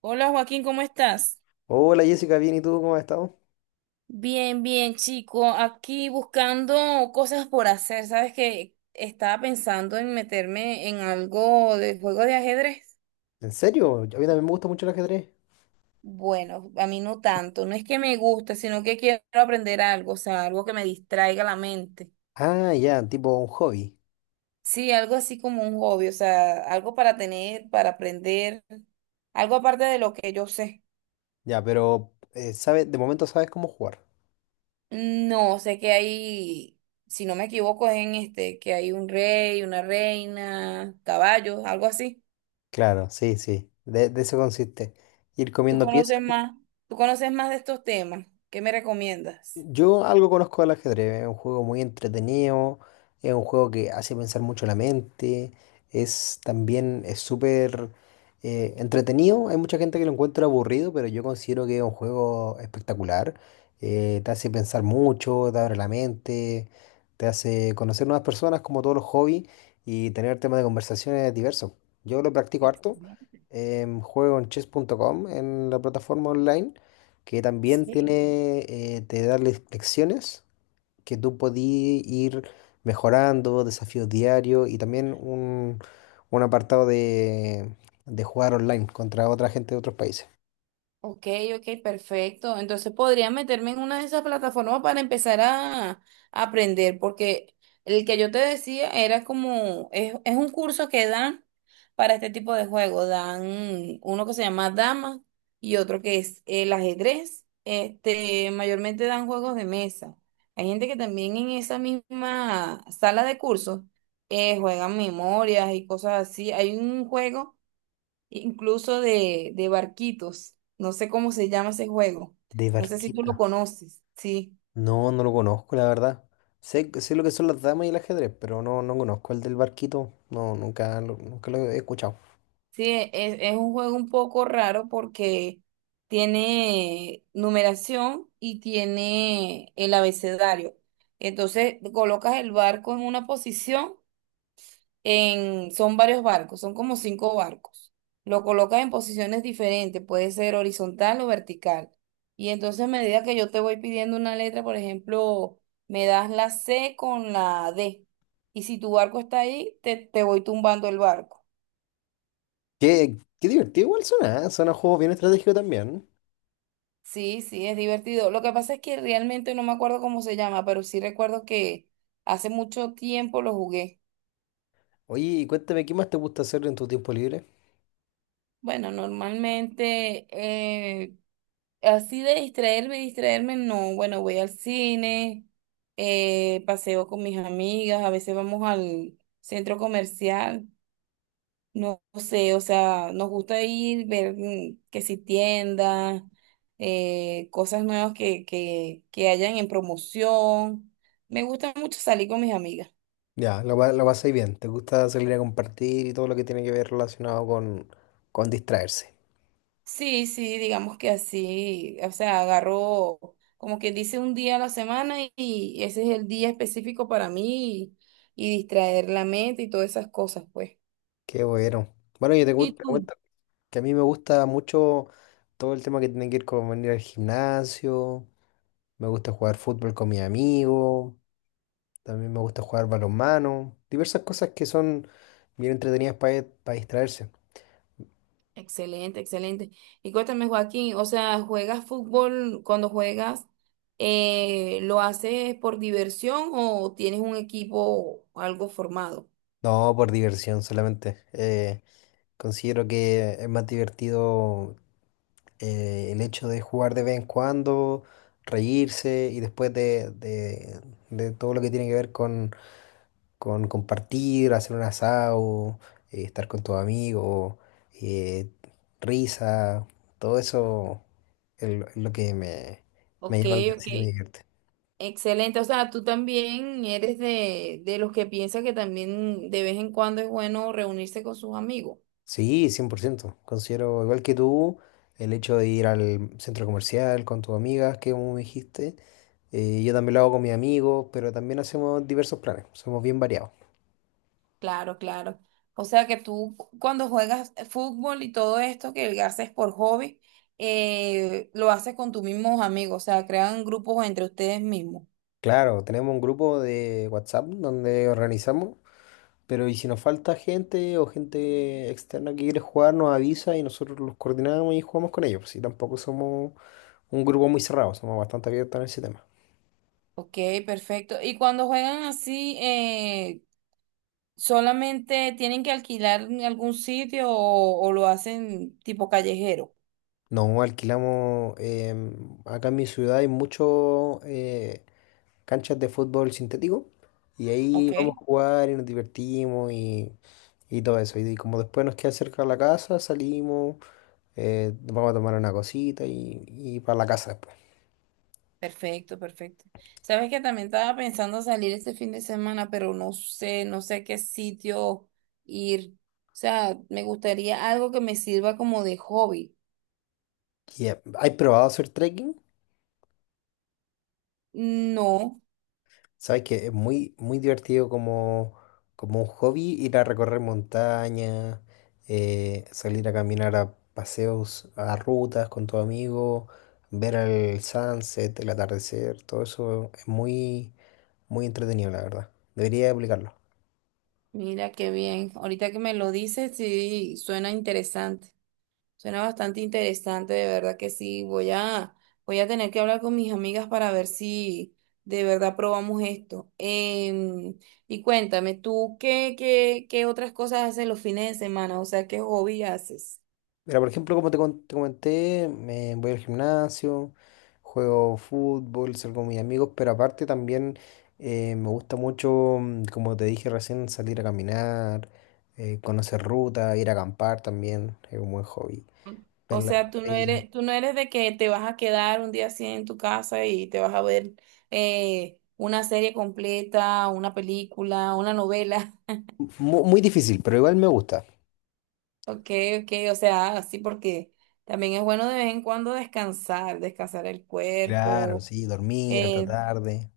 Hola Joaquín, ¿cómo estás? Hola Jessica, bien, ¿y tú cómo has estado? Bien, bien, chico. Aquí buscando cosas por hacer. Sabes que estaba pensando en meterme en algo de juego de ajedrez. ¿En serio? A mí también me gusta mucho el ajedrez. Bueno, a mí no tanto. No es que me guste, sino que quiero aprender algo, o sea, algo que me distraiga la mente. Ah, ya, tipo un hobby. Sí, algo así como un hobby, o sea, algo para tener, para aprender, algo aparte de lo que yo sé. Ya, pero sabes, de momento sabes cómo jugar. No, sé que hay, si no me equivoco, es en este, que hay un rey, una reina, caballos, algo así. Claro, sí, sí, de eso consiste. Ir ¿Tú comiendo piezas. conoces más? ¿Tú conoces más de estos temas? ¿Qué me recomiendas? Yo algo conozco del ajedrez, es un juego muy entretenido, es un juego que hace pensar mucho la mente, es también es súper entretenido, hay mucha gente que lo encuentra aburrido, pero yo considero que es un juego espectacular, te hace pensar mucho, te abre la mente, te hace conocer nuevas personas como todos los hobbies y tener temas de conversaciones diversos. Yo lo practico harto, Excelente. Juego en chess.com en la plataforma online que también Sí. tiene, te da lecciones que tú podí ir mejorando, desafíos diarios y también un apartado de jugar online contra otra gente de otros países. Ok, ok, perfecto. Entonces podría meterme en una de esas plataformas para empezar a aprender, porque el que yo te decía era como, es un curso que dan para este tipo de juego. Dan uno que se llama Dama y otro que es el ajedrez. Este, mayormente dan juegos de mesa. Hay gente que también en esa misma sala de cursos juegan memorias y cosas así. Hay un juego incluso de barquitos. No sé cómo se llama ese juego. De No sé si tú barquita. lo conoces. Sí, No, no lo conozco, la verdad. Sé lo que son las damas y el ajedrez, pero no, no conozco el del barquito. No, nunca lo, nunca lo he escuchado. sí, es un juego un poco raro porque tiene numeración y tiene el abecedario. Entonces colocas el barco en una posición son varios barcos, son como cinco barcos. Lo colocas en posiciones diferentes, puede ser horizontal o vertical. Y entonces a medida que yo te voy pidiendo una letra, por ejemplo, me das la C con la D. Y si tu barco está ahí, te voy tumbando el barco. Qué divertido igual suena, ¿eh? Suena un juego bien estratégico también. Sí, sí, es divertido. Lo que pasa es que realmente no me acuerdo cómo se llama, pero sí recuerdo que hace mucho tiempo lo jugué. Oye, y cuéntame, ¿qué más te gusta hacer en tu tiempo libre? Bueno, normalmente así de distraerme, distraerme, no. Bueno, voy al cine, paseo con mis amigas, a veces vamos al centro comercial, no sé, o sea, nos gusta ir, ver que si tiendas, cosas nuevas que, que hayan en promoción. Me gusta mucho salir con mis amigas. Ya, lo pasáis bien. Te gusta salir a compartir y todo lo que tiene que ver relacionado con distraerse. Sí, sí, digamos que así, o sea, agarro como quien dice un día a la semana y ese es el día específico para mí y distraer la mente y todas esas cosas, pues. Qué bueno. Bueno, ¿Y te tú? cuento que a mí me gusta mucho todo el tema que tiene que ver con venir al gimnasio. Me gusta jugar fútbol con mis amigos. También me gusta jugar balonmano. Diversas cosas que son bien entretenidas para distraerse. Excelente, excelente. Y cuéntame, Joaquín, o sea, ¿juegas fútbol cuando juegas? ¿Lo haces por diversión o tienes un equipo algo formado? No, por diversión solamente. Considero que es más divertido el hecho de jugar de vez en cuando, reírse y de todo lo que tiene que ver con compartir, hacer un asado, estar con tus amigos, eh, risa, todo eso es lo que me Ok, llama la ok. atención y me divierte. Excelente, o sea, tú también eres de los que piensa que también de vez en cuando es bueno reunirse con sus amigos. Sí, 100%. Considero igual que tú el hecho de ir al centro comercial con tus amigas, que como me dijiste. Yo también lo hago con mis amigos, pero también hacemos diversos planes, somos bien variados. Claro, claro. O sea que tú cuando juegas fútbol y todo esto que haces por hobby, lo haces con tus mismos amigos, o sea, crean grupos entre ustedes mismos. Claro, tenemos un grupo de WhatsApp donde organizamos, pero y si nos falta gente o gente externa que quiere jugar, nos avisa y nosotros los coordinamos y jugamos con ellos. Pues sí, tampoco somos un grupo muy cerrado, somos bastante abiertos en ese tema. Ok, perfecto. Y cuando juegan así, ¿solamente tienen que alquilar en algún sitio o lo hacen tipo callejero? No alquilamos, acá en mi ciudad hay muchas canchas de fútbol sintético y ahí Ok. vamos a jugar y nos divertimos y todo eso. Y como después nos queda cerca la casa, salimos, vamos a tomar una cosita y para la casa después. Perfecto, perfecto. Sabes que también estaba pensando salir este fin de semana, pero no sé, no sé a qué sitio ir. O sea, me gustaría algo que me sirva como de hobby. Yeah. ¿Has probado hacer trekking? No, Sabes que es muy, muy divertido como, como un hobby ir a recorrer montañas, salir a caminar a paseos, a rutas con tu amigo, ver el sunset, el atardecer, todo eso es muy, muy entretenido, la verdad. Debería aplicarlo. mira qué bien. Ahorita que me lo dices, sí, suena interesante. Suena bastante interesante, de verdad que sí. Voy a tener que hablar con mis amigas para ver si de verdad probamos esto. Em, y cuéntame, ¿tú qué, qué otras cosas haces los fines de semana? O sea, ¿qué hobby haces? Mira, por ejemplo, te comenté, me voy al gimnasio, juego fútbol, salgo con mis amigos, pero aparte también me gusta mucho, como te dije recién, salir a caminar, conocer ruta, ir a acampar también, es un buen hobby. Ver O las sea, tú no estrellas. eres, tú no eres de que te vas a quedar un día así en tu casa y te vas a ver una serie completa, una película, una novela. Difícil, pero igual me gusta. Ok, ok, o sea, así porque también es bueno de vez en cuando descansar, descansar el Claro, cuerpo. sí, dormir hasta eh, tarde.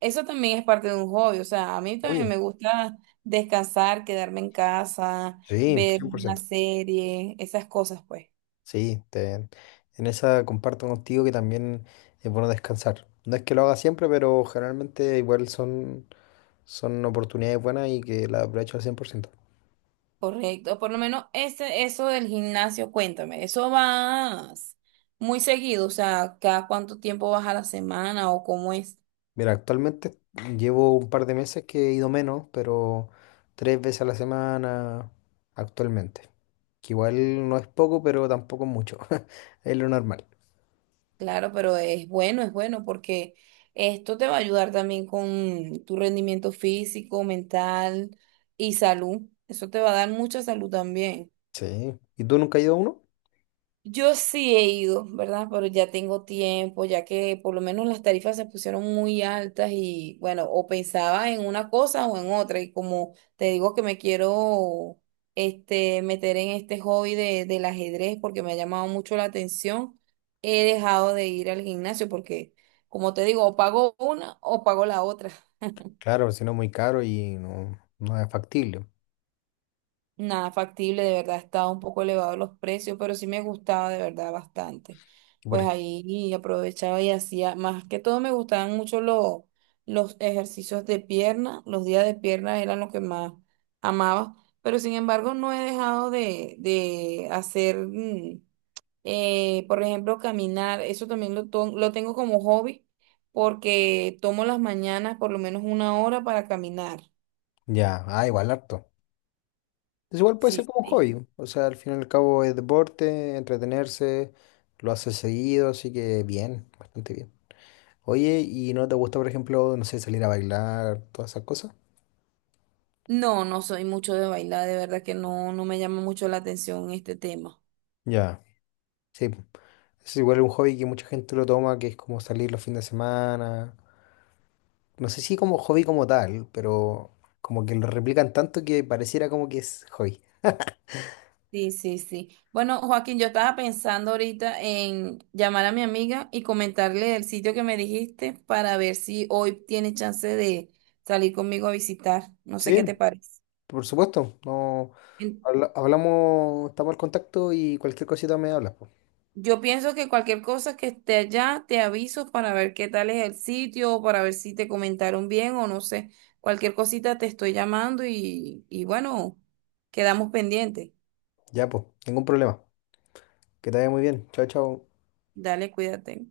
Eso también es parte de un hobby, o sea, a mí también Obvio. me gusta descansar, quedarme en casa, Sí, ver cien por una ciento. serie, esas cosas, pues. Sí, te- en esa comparto contigo que también es bueno descansar. No es que lo haga siempre, pero generalmente igual son oportunidades buenas y que las aprovecho al 100%. Correcto, por lo menos eso del gimnasio, cuéntame, ¿eso vas muy seguido? O sea, ¿cada cuánto tiempo vas a la semana o cómo es? Mira, actualmente llevo un par de meses que he ido menos, pero 3 veces a la semana actualmente. Que igual no es poco, pero tampoco es mucho. Es lo normal. Claro, pero es bueno porque esto te va a ayudar también con tu rendimiento físico, mental y salud. Eso te va a dar mucha salud también. Sí. ¿Y tú nunca has ido a uno? Yo sí he ido, ¿verdad? Pero ya tengo tiempo, ya que por lo menos las tarifas se pusieron muy altas y bueno, o pensaba en una cosa o en otra. Y como te digo que me quiero este, meter en este hobby del ajedrez porque me ha llamado mucho la atención, he dejado de ir al gimnasio porque, como te digo, o pago una o pago la otra. Claro, si no es muy caro y no, no es factible. Nada factible, de verdad estaba un poco elevado los precios, pero sí me gustaba de verdad bastante. Y por Pues ej- ahí aprovechaba y hacía, más que todo me gustaban mucho los, ejercicios de pierna, los días de pierna eran lo que más amaba, pero sin embargo no he dejado de hacer, por ejemplo, caminar, eso también lo tengo como hobby porque tomo las mañanas por lo menos una hora para caminar. ya, ah, igual harto. Entonces igual puede ser Sí. como un hobby. O sea, al fin y al cabo es deporte, entretenerse, lo hace seguido, así que bien, bastante bien. Oye, ¿y no te gusta, por ejemplo, no sé, salir a bailar, todas esas cosas? No, no soy mucho de bailar, de verdad que no, no me llama mucho la atención este tema. Ya. Sí, po. Es igual un hobby que mucha gente lo toma, que es como salir los fines de semana. No sé si como hobby como tal, pero como que lo replican tanto que pareciera como que es hobby. Sí, sí, sí. Bueno, Joaquín, yo estaba pensando ahorita en llamar a mi amiga y comentarle el sitio que me dijiste para ver si hoy tiene chance de salir conmigo a visitar. No sé Sí, qué te parece. por supuesto. No, En- hablamos, estamos al contacto y cualquier cosita me hablas, po. Yo pienso que cualquier cosa que esté allá, te aviso para ver qué tal es el sitio, para ver si te comentaron bien o no sé. Cualquier cosita te estoy llamando y bueno, quedamos pendientes. Ya, pues, ningún problema. Que te vaya muy bien. Chao, chao. Dale, cuídate.